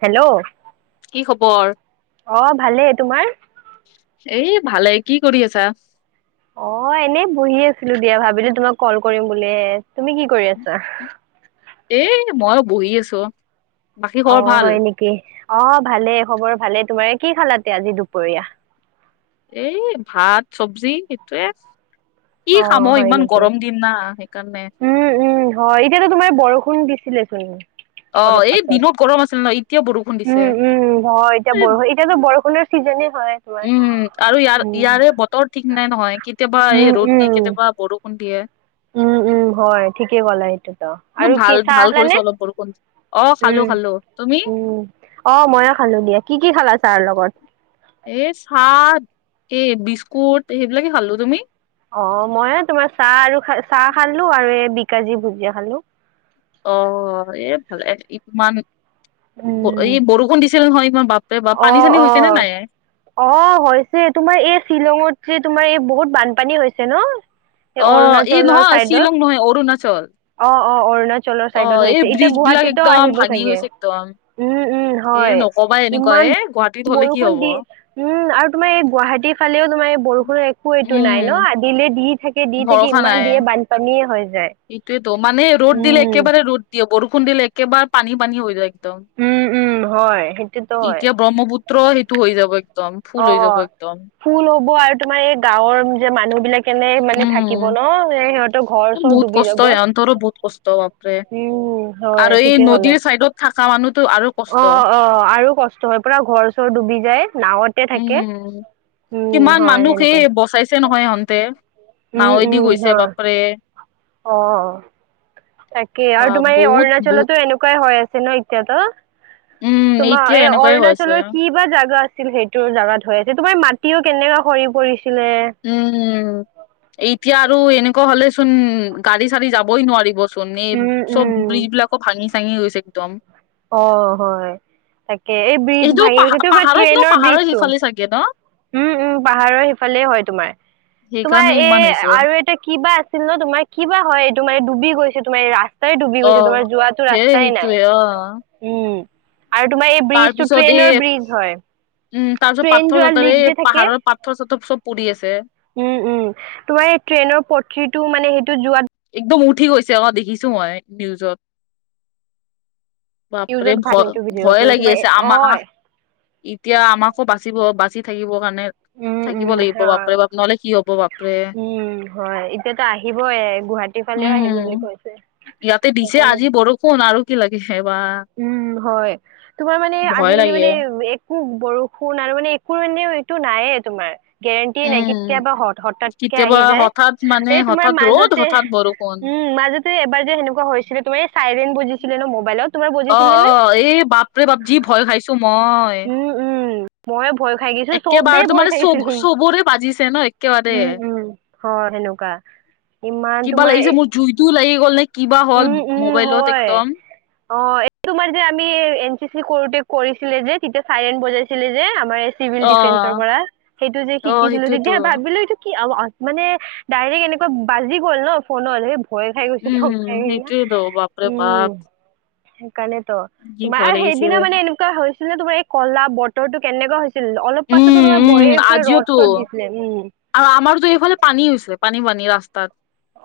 Hello! কি খবৰ? ভালেই তোমাৰ এ ভালে কি কৰি আছা্ অঁ এনেই বহি আছিলো দিয়া ভাবিলো তোমাক কল কৰিম বুলে তুমি কি কৰি আছা? এ মই বহি আছোঁ। অঁ হয় নেকি অ ভালে খবৰ ভালে তোমাৰ কি খালা আজি দুপৰীয়া। এই ভাত চবজি সেইটয়ে কি খাম অ ইমান গৰম। দিম না সেইকাৰণে উমঁ উমঁ হয় এতিয়াতো তোমাৰ বৰষুণ দিছিলেচোন। অ অলপ এই পাছত দিনত গৰম আছিল ন এতিয়া বৰষুণ দিছে। উমঁ উমঁ হয় এতিয়া বৰষ এতিয়য়াতো বৰষুণৰ চিজনে হয়ঁ। উমঁ আৰু ইয়াৰ ইয়াৰে বতৰ ঠিক নাই নহয় কেতিয়াবা এই ৰ'দ দিয়ে কেতিয়াবা বৰষুণ দিয়ে। উমঁ উমঁ। হয়ঁ ঠিকে ক'ল সেইটোতো কিন্তু আৰু ভাল কি চাহ ভাল খালা কৰিছে নে? অলপ বৰষুণ অ খালো খালো। তুমি? উম অঁ ময়ে খালো দিয়া কি কি খালা ছাহৰ লগত? এই চাহ এই বিস্কুট সেইবিলাকে খালো তুমি? অঁ মই তোমাৰ চাহ আৰু চাহ খালো আৰু এই বি কাজি ভুজিয়া খালো। অঁ এ ভালে ই ইমান ই বৰষুণ দিছিল নহয় ইমান বাপ পানী অঁ চানী হৈছে নে অঁ! নাই? অঁ হৈছে তোমাৰ এই শ্বিলঙত যে তোমাৰ এই বহুত বানপানী হৈছে ন। এই অঁ এই অৰুণাচলৰ নহয় শ্বিলং নহয় অৰুণাচল। অঁ অঁ অৰুণাচলৰ অ চাইদত এই হৈছে এতিয়া ব্ৰিজ বিলাক গুৱাহাটীতো একদম আহিব ভাঙি চাগে গৈছে একদম উমঁ উমঁ। এ নকবা এনেকুৱা এ গুৱাহাটীত হ'লে কি হ'ব? উমঁ আৰু তোমাৰ এই গুৱাহাটীৰ ফালেও তোমাৰ বৰষুণৰ একো এইটো নাই ন উম দিলে দি। থাকে দি থাকে ইমান দিয়ে বানপানীয়ে হৈ যায়। এইটোৱেতো মানে ৰ'দ দিলে উম, একেবাৰে ৰ'দ দিয়ে বৰষুণ দিলে একেবাৰে পানী-পানী হৈ যায়। একদম উম, উম, হয় সেইটোতো হয় এতিয়া ব্ৰহ্মপুত্ৰ সেইটো হৈ যাব। একদম ফুল হৈ যাব অ'। একদম। ফুল হ'ব আৰু তোমাৰ এই গাঁৱৰ যে মানুহ বিলাক এনে মানে থাকিব উম ন সিহঁতক। বহুত কষ্ট এ অন্তৰো বহুত কষ্ট বাপৰে, উম, হয় আৰু এই নদীৰ চাইডত থকা মানুহতো আৰু- কষ্ট অঁ অঁ আৰু কষ্ট হয় পুৰা ঘৰ চৰ ডুবি যায় নাৱত। উমঁ কিমান মানুহ সেই সেনেকুৱা বচাইছে নহয় ইহঁতে। নাৱেদি গৈছে বাপৰে। অঁ তাকে বা আৰু তোমাৰ এই বহুত বহুত অৰুণাচলতো এনেকুৱাই হৈ আছে ন উম এতিয়াতো। তোমাৰ এতিয়া এই এনেকুৱাই হৈ আছে অৰুণাচলৰ কি বা জাগা আছে ছিল সেইটোৰ জাত হৈ আছে, তোমাৰ মাটিও কেনেকা সৰি পৰিছিলে। উমঁ, এতিয়া আৰু এনেকুৱা হলে চোন গাড়ী-চাৰী যাবই নোৱাৰিব পনীৰ উম চব উম। ব্ৰিজবিলাকো ভাঙি-চাঙি গৈছে একদম। অঁ হয়। তাকে এই ব্ৰিজ এইটো ভাঙি পাহ গৈছে, বা পাহাৰত ন ট্ৰেইনৰ পাহাৰৰ ব্ৰিজটো। সিফালে চাগে ন উমঁ উমঁ পাহাৰৰ সিফালে হয় তোমাৰ। তোমাৰ সেইকাৰণে এ ইমান হৈছে আৰু এটা কিবা আছে? আছিল ন তোমাৰ কিবা হয় এইটো মানে ডুবি গৈছে তোমাৰ ৰাস্তাই ডুবি অ গৈছে তোমাৰ যোৱাতটো সেই ৰাস্তাই নাই। সেইটোয়ে অ উমঁ, আৰু তোমাৰ এই ব্ৰিজটো ট্ৰেইনৰ ব্ৰিজ হয়। উমঁ, তাৰ পিছত ট্ৰেইন পাথৰ যোৱা চথৰে লিক এই যে পাহাৰৰ পাথৰ- চথৰ চব পৰি আছে। উমঁ উমঁ তোমাৰ এই ট্ৰেইনৰ পথিটো মানে সেইটো যোৱাত। একদম উঠি গৈছে অঁ দেখিছো মই নিউজত। বাপৰে নিউজত ভাল সেইটো ভিডিঅ'টো ভয়-ভয়ে তোমাৰ লাগি আছে আমা। অ' এতিয়া আমাকো বাছিব, বাছি থাকিবৰ কাৰণে। উম উম থাকিব লাগিব হয়। বাপেৰে বাপ নহ'লে কি হব, বাপেৰে। উম হয়, এতিয়াতো আহিবই গুৱাহাটী। ফালেও আহিব উম, বুলি কৈছে ইয়াতে দিছে সেইকাৰণে আজি বৰষুণ আৰু কি লাগে সে বা। উম, হয় তোমাৰ মানে ভয় আজিকালি লাগে মানে এক। উব বৰষুণ আৰু মানে একো মানে এইটো নাইয়ে তোমাৰ। গেৰেণ্টিয়ে নাই উম কেতিয়াবা হঠাৎকে কেতিয়াবা আহি যায়, হঠাৎ মানে এই তোমাৰ হঠাৎ ৰ'দ মাজতে হঠাৎ বৰষুণ উম মাজতে। যে এবাৰ যে সেনেকুৱা হৈছিলে তোমাৰ এই চাইৰেন বজিছিলে ন মোবাইলত,। তোমাৰ বজিছিলে নে অ-অ এই বাপ ৰে বাপ যি ভয় খাইছো মই। উম উম। মইয়ে ভয় খাই গৈছো চবেই একেবাৰতো ভয় মানে খাই গৈছে চব চোন চবৰে বাজিছে ন একেবাৰে উম উম। অহ, সেনেকুৱা ইমান কিবা তোমাৰ লাগিছে এ, মোৰ জুইতো লাগি গ'ল নে কিবা হ'ল উম উম মোবাইলত হয় একদম। অ এই তোমাৰ যে আমি এন চি চি কৰোঁতে কৰিছিলে যে তেতিয়া চাইৰেট বুজাইছিলে যে আমাৰ,। চিভিল অ ডিফেন্সৰ পৰা সেইটো যে অ শিকিছিলো তেতিয়া সেইটোয়েতো ভাবিলো এইটো কি আৱাজ। মানে ডাইৰেক্ট এনেকুৱা বাজি গ'ল ন ফোনত হে ভয় খাই গৈছো চব,। উম, সেই সেইটোয়েতো বাপৰে বাপ উম, সেইকাৰনেতো কি ভয় তোমাৰ লাগিছিল। সেইদিনা মানে এনে। এনেকুৱা হৈছিলে তোমাৰ এই কলা বতৰ টো কেনেকুৱা হৈছিল, অলপ পাছতো উম, তোমাৰ উম, বয়ে পুৰা ৰদ আজিওতো চদ দিছিল। দিছিলে উম'। আৰু আমাৰতো এইফালে পানী হৈছিলে পানী- পানী ৰাস্তাত।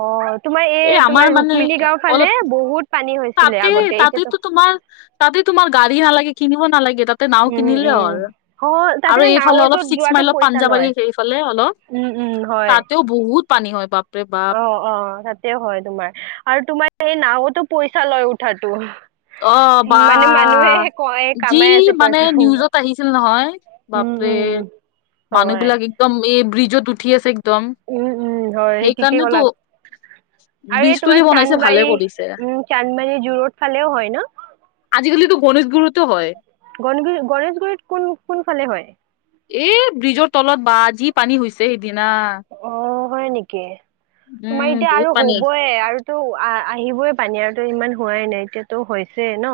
অহ, তোমাৰ এই তোমাৰ ৰুক্মিণী গাওঁ ফালে বহুত। পানী হৈছিলে তাতেই, আগতে তাতেইতো এতিয়াতো তোমাৰ তাতেই তোমাৰ গাড়ী নালাগে কিনিব নালাগে তাতে নাও উম কিনিলে উম হ'ল। হয় তাতে ন আৰু এইফালে অলপ নাৱৰটোত ছিক্স যোৱাটো মাইলৰ পইচা লয় পাঞ্জাৱাৰী সেইফালে অলপ। উম উম হয়। তাতেও বহুত পানী হয় বাপৰে বা। অ অ তাতে হয় তোমাৰ আৰু তোমাৰ সেই নাওতো পইচা লৈ উঠাটো। অহ বা, মানে মানুহে কয় যি কামাই আছে মানে পইচা নিউজত আহিছিল নহয়। উম বাপৰে, উম হয় মানুহবিলাক একদম এই ব্ৰিজত উঠি আছে। দম, উম উম হয় সেই ঠিকেই সেইকাৰনে তো। ক'লা ব্ৰিজ টো যে বনাইছে ভালে কৰিছে। চানমাৰী জোৰোড ফালেও হয় ন। আজিকালিটো গণেশ গুৰুতো হয়। গণগুৰি গণেশগুৰিত কোন কোন ফালে হয়? এ ব্ৰিজৰ তলত বা যি পানী হৈছে সেইদিনা! অ, হয় নেকি তোমাৰ উম এতিয়া বহুত আৰু পানী হ'বয়ে আৰু। তো' আহিবই পানী আৰু ইমান হোৱাই নাই এতিয়াতো হৈছে ন,।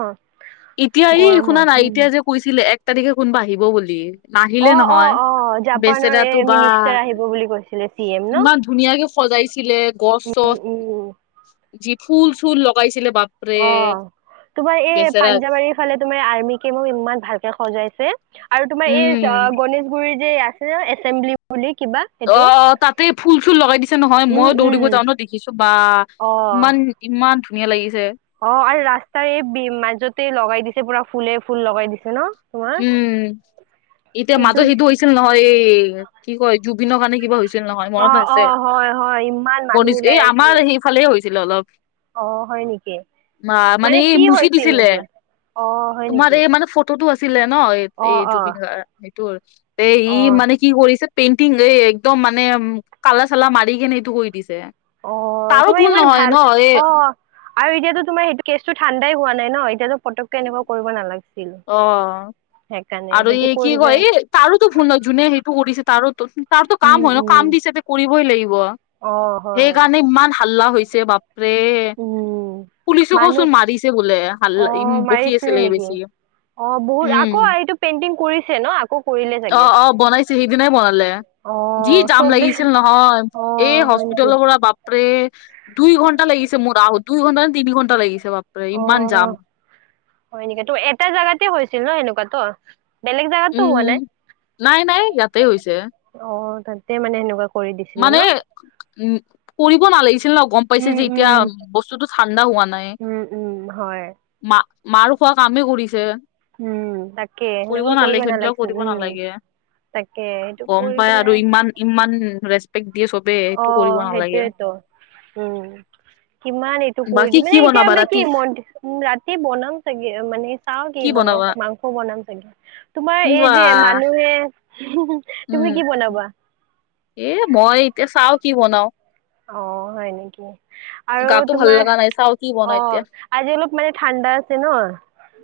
এতিয়া এই গৰমৰ শুনা নাই উম। এতিয়া যে কৈছিলে এক তাৰিখে কোনবা আহিব বুলি,। নাহিলে অ অ নহয় অ জাপানৰ এই বেচেৰাটো বা মিনিষ্টাৰ আহিব বুলি কৈছিলে চি এম ন ইমান। ধুনীয়াকে সজাইছিলে গছ উম চছ উম যি ফুল‌ চুল লগাইছিলে বাপ। অহ তোমাৰ এই পাঞ্জাৱাৰী। ফালে তোমাৰ আৰ্মি কেম্পৰ ইমান ভালকে সজাইছে আৰু তোমাৰ এই অ উম গণেশ গুৰিত। যে আছে নহয় এচেম্বলি বুলি কিবা। সেইটো অহ তাতে ফুল-চুল লগাই দিছে নহয় উম মই দৌৰিব উম যাওঁ ন দেখিছো বা, অ ইমান। ইমান ধুনীয়া লাগিছে। অ আৰু ৰাস্তাৰে এই বি মাজতে লগাই দিছে পুৰা ফুলে ফুল লগাই দিছে ন। তোমাৰ উম, এতিয়া মাজত কিন্তু সেইটো হৈছিল নহয়, এই কি কয় জুবিনৰ কাৰণে কিবা হৈছি কৰিছিল নহয় মনত অঁ অঁ আছে, হয় হয় ইমান মানুহ ওলাই এই আমাৰ আহিছিলে সেইফালে হৈছিলে অলপ। অঁ হয় নেকি মা মানে এই কি মুচি হৈছিল দিছিলে, সেইটোত অঁ হয় তোমাৰ নেকি এই মানে ফটো টো আছিলে ন এই এই অঁ অঁ জুবিন গাৰ্গৰ এইটো অঁ এই- কি কৰিছে পেইণ্টিং এই একদম মানে উম কালা চালা মাৰি কেনে এইটো কৰি দিছে। অ তাৰো তোমাৰ ভুল ইমান নহয় ন ভাল, এই অ। আৰু এতিয়াতো তোমাৰ সেইটো কেছটো ঠাণ্ডাই হোৱা নাই ন এয়াতো পটক কে তেনেকুৱা কৰিব নালাগিছিলে, অ সেইকাৰণে সেইটো কৰিলে। তাৰতো ভুল নহ যোনে সেইটো কৰিছে তাৰো তু তাৰতো কাম হয় ন কাম দিছে ত কৰিবই লাগিব। অঁ হয় সেইকাৰণে ইমান হাল্লা হৈছে বাপ ৰে, উম পুলিচো মানুহ কচোন মাৰিছে বোলে হাল্ল- অঁ মাৰিছিলে নেকি, অ বহুত উম। আকৌ এইটো পেইণ্টিং কৰিছে ন আকৌ কৰিলে। অ চাগে অ বনাইছে সিদিনাই বনালে। যি অঁ যাম চবে লাগিছিল নহয়, এই অঁ হয় নেকি হস্পিতালৰ পৰা বাপ বাপৰে, দুই ঘণ্টা লাগিছে মোৰ আৰু দুই ঘণ্টা নে তিনি ঘণ্টা লাগিছে বাপৰে অ ইমান যাম। হয় নেকি ত এটা জেগাতে হৈছিল ন এনেকুৱাতো। বেলেগ জেগাতটো হোৱা নাই, উম। নাই নাই ইয়াতে হৈছে অ তাতে মানে এনেকুৱা। মানে, উম, কৰিব নালাগিছিল ন গম পাইছে উম যে এতিয়া, উম বস্তুতটো ঠাণ্ডা হোৱা নাই। উম উম হয় মা মাৰ খোৱা কামেই কৰিছে। তাকে কৰিব সেনেকুৱা নালাগে থাকিলেও নালাগিছিল কৰিব উম নালাগে। তাকে সেইটো গম কৰি পাই কিনে আৰু ইমান ইমান ৰেচপেক্ দিয়ে চব। অ সেইটোৱেটো, উম। কিমান এইটো কৰি বাকী দি কি মানে এতিয়া বনাবা আমি ৰাতি কি ম ৰাতি বনাম চাগে মানে- চাও কি বনাও মাংস বনাম চাগে, তোমাৰ এই বা যে মানুহে- হমহ উম তুমি কি বনাবা। এ মই এ চাও কি বনাও। অ হয় নেকি। আৰু গাতো ভাল তোমাৰ, লগা নাই চাও কি অ, বনাও এতিয়া আজি অলপ মানে ঠাণ্ডা আছে ন।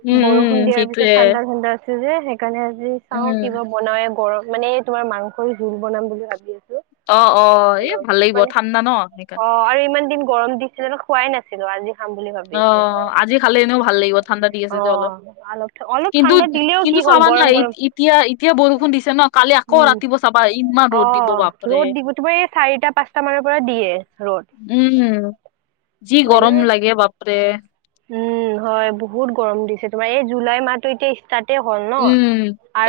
উম উম বৰষুণ দিয়াৰ পিছত সেইটোয়ে ঠাণ্ডা ঠাণ্ডা আছে যে সেইকাৰণে আজি চাও উম কিবা- বনায়ে গৰম মানে তোমাৰ মাংসৰ জোল বনাম বুলি ভাবি আছো। অ' অ' এ অলপ ভাল লাগিব মানে ঠাণ্ডা ন সেইকাৰণ। অ' আৰু ইমান দিন গৰম দিছিলে খোৱাই নাছিলো আজি। খাম বুলি ভাবি আছো অ' আজি খালে এনেও ভাল লাগিব ঠাণ্ডা দি আছে অ যে অলপ। অলপ অলপ কিন্তু ঠাণ্ডা দিলেও কি কিন্তু হ'ল চাবা গৰম নাই গৰম এতিয়া এতিয়া বৰষুণ দিছে, ন কালি আকৌ উম ৰাতিপুৱা চাবা ইমান অ ৰ'দ দিব বাপ ৰ'দ দিব তোমাৰ এই চাৰিটা পাঁচটা মানৰ পৰা দিয়ে ৰ'দ। উম, যি হয় ন গৰম লাগে বাপৰে। উম হয় বহুত গৰম দিছে তোমাৰ এই জুলাই মাহটো এতিয়া ষ্টাৰ্ট তে হ'ল ন, উম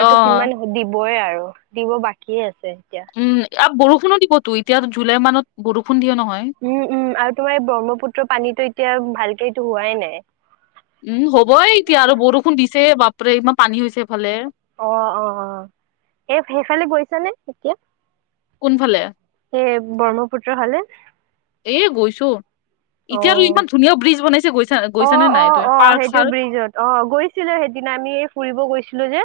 অ তো কিমান দিবই আৰু দিব বাকিয়ে আছে এতিয়া। উম আৰু বৰষুণো দিবতো এতিয়া জুলাই মানত বৰষুণ দিয়ে নহয়। উম উম আৰু তোমাৰ এই ব্ৰহ্মপুত্ৰৰ পানীটো এতিয়া ভালকে এইটো হোৱাই নাই। উম হ'বই এতিয়া আৰু বৰষুণ দিছে বাপৰে ইমান পানী হৈছে এফালে। অ অ অ এ সেইফালে গৈছ নে এতিয়া। কোনফালে? সেই ব্ৰহ্মপুত্ৰ ফালে। এ গৈছো। এতিয়াতো অ'। ইমান ধুনীয়া ব্ৰিজ, বনাইছে গৈছা গৈছানে অ', নাই অ', তুমি অ' পাৰ্ক সেইটো চাৰ্ক? ব্ৰিজত অ' গৈছিলো সেইদিনা আমি ফুৰিব গৈছিলো যে।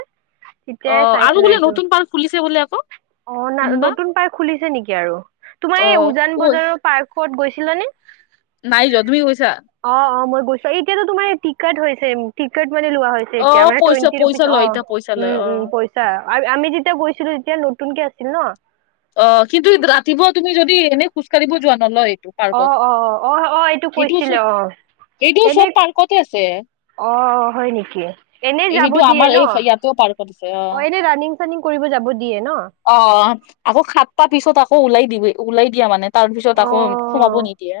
তেতিয়াই অ' আৰু চাইছিলো বোলে এইটো। নতুন পাৰ্ক, খুলিছে বোলে আকৌ? অ ন কোনবা নতুন পাৰ্ক, খুলিছে নেকি আৰু তোমাৰ অ এই উজান কৈ বজাৰত? পাৰ্কত গৈছিল নে? নাই যোৱা তুমি গৈছা? অ' অ' মই গৈছো এই এতিয়াতো তোমাৰ টিকট হৈছে টিকট মানে লোৱা হ'য়। অ তেতিয়া মানে পইচা টুৱেণ্টি, পইচা ৰুপিচ অ লয় এতিয়া পইচা লয় উম অ উম কৈছে। আচ্ছা আমি যেতিয়া গৈছিলো তেতিয়া নতুনকে আছিল ন। অ কিন্তু ৰাতিপুৱা তুমি যদি এনেই খোজ কাঢ়িব যোৱা নলয় এইটো। অ পাৰ্কত, অ অ অ এইটো সেইটো কৈছিলে চব অ সেইটো এনে চব পাৰ্কতে আছে। অ হয় নেকি, এনে যাব দিয়ে ন। তাতেও পাৰ্কত আছে। অ এনে ৰাণিং চানিং কৰিব যাব দিয়ে ন। অ আকৌ সাতটা পিছত আকৌ ওলাই দিবি ওলাই দিয়া মানে তাৰ পিছত আকৌ সোমাব অ নিদি এতিয়া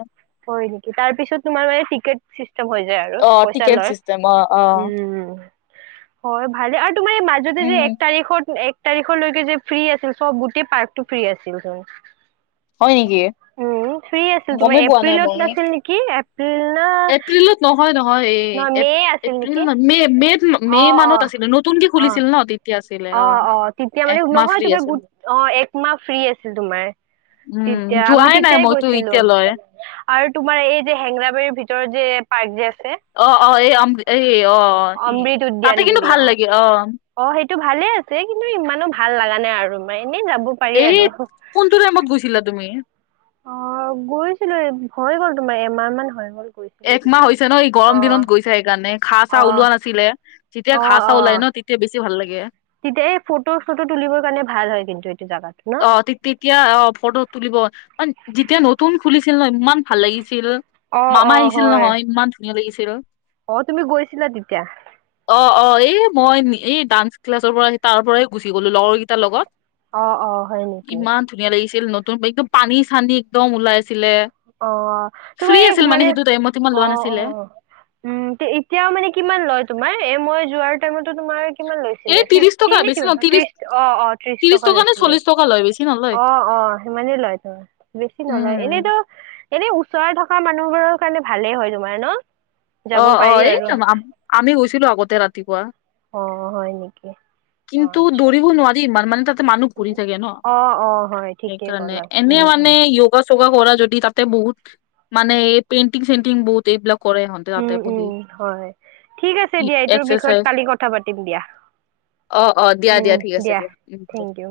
হয় নেকি?, তাৰ পিছত তোমাৰ মানে টিকেট ছিচ সব হৈ যায় আৰু অ পইচা টিকেট লয়, চিষ্টেম অ অ উম হয় ভালে আৰু তোমাৰ এই মাজতে যে উম এক তাৰিখত এক তাৰিখলৈকে যে ফ্ৰী, আছিল চব গোটেই পাৰ্কতটো, ফ্ৰী আছিল। হয় নেকি গমেই পোৱা নাই? তত মই নাছিল নেকি? এপ্ৰিল না এপ্ৰিলত নহয় নহয়। এই নহয় মে' আছিল এপ্ৰিল নেকি? ন মে মে মে' অ', মানত অ', আছিলে নতুনক অ', খুলিছিল ন তে অ' অ' তেতিয়া মানে নহয় তোমাৰ আছিল গোট অ' এক মাহ ফ্ৰী আছিল তোমাৰ। উম তেতিয়া আমি যোৱাই নাই তেতিয়াই মইতো গৈছিলো। এতিয়ালৈ আৰু তোমাৰ এই যে হেংৰাবাৰীৰ, ভিতৰত যে পাৰ্ক যে আছে অ' অ' এম এ অ' অ' এ অমৃত তাতে উদ্যান কিন্তু বুলি ভাল লাগে। অ' অ' সেইটো ভালে আছে। কিন্তু ইমানো ভাল লগা নাই আৰু ম এনেই যাব পাৰি এই আৰু। কোনটো টাইমত গৈছিলা তুমি? অ' গৈছিলো এই হৈ গ'ল তোমাৰ এমাহ মান হৈ গ'ল। গৈছিল একমাহ হৈছে ন, এই গৰম দিনত গৈছো সেইকাৰণে ঘাঁহ, চাহ অ', ওলোৱা নাছিলে যেতিয়া ঘাঁহ, চাহ ওলাই ন তেয়া তেতিয়া বেছি ভাল লাগে। তেতিয় ফটো ফটো তুলিবৰ কাৰণে ভাল হয় কিন্তু এইটো জোগাত। অ' তি তি তি এতিয়া অ ফটো তুলিব যেতিয়া নতুন খুলিছিল ন ইমান ভাল লাগিছিল। অ মামা অ আহিছিল হয়। নহয়, ইমান ধুনীয়া লাগিছিল। অ তুমি গৈছিলা তেতিয়া? অ' অ' এই মই এই ডান্স, ক্লাছৰ পৰা আহি তাৰ পৰাই গুচি গ'লো লগৰ কেইটাৰ লগত। অ' অ' হয় নেকি? ইমান ধুনীয়া লাগিছিল নতুন একদম পানী চানী একদম ওলাই আছিলে। অ' ফ্ৰী তোমাৰ এই আছিল মানে সেইটো টাইমত ইমান অ' লোৱা নাছিলে অ' উম এতিয়াও মানে কিমান লয় তোমাৰ মই যোৱাৰ টাইমতো তোমাৰ কি এই লৈছিলে ত্ৰিশ টকা ফিফটি, নে বেছি কি ন ত্ৰিশ অ' অ' ত্ৰিশ টকা নে লৈছিলে চল্লিশ টকা লয় বেছি নলয় অ' অ' সিমানেই লয়তো বেছি নলয় উম এনেইতো এনে ওচৰে থকা মানুহবোৰৰ কাৰণে ভালেই হয় তোমাৰ ন? যাব অ', পাৰি অ', এই আৰু আমি গৈছিলো আগতে ৰাতিপুৱা। অ হয় নেকি? অ কিন্তু আচ্ছা। দৌৰিব নোৱাৰি মানে তাতে মানুহ পৰি থাকে ন অ', অ', হয় ঠিকেই সেইকাৰণে। ক'লা এনে উম, মানে উম, ইওগা চৌওগা কৰা যদি তাতে বহুত মানে এই পেইণ্টিং চেণ্টিং বহুত এইবিলাক কৰে। তাতে উম, বহি উম, হয় ঠিক আছে দিয়া এইটোৰ বিষয়ত এক্সাৰচাইজ কালি কথা পাতিম দিয়া। অ', অ', দিয়া দিয়া উম, ঠিক আছে দিয়া। Thank U.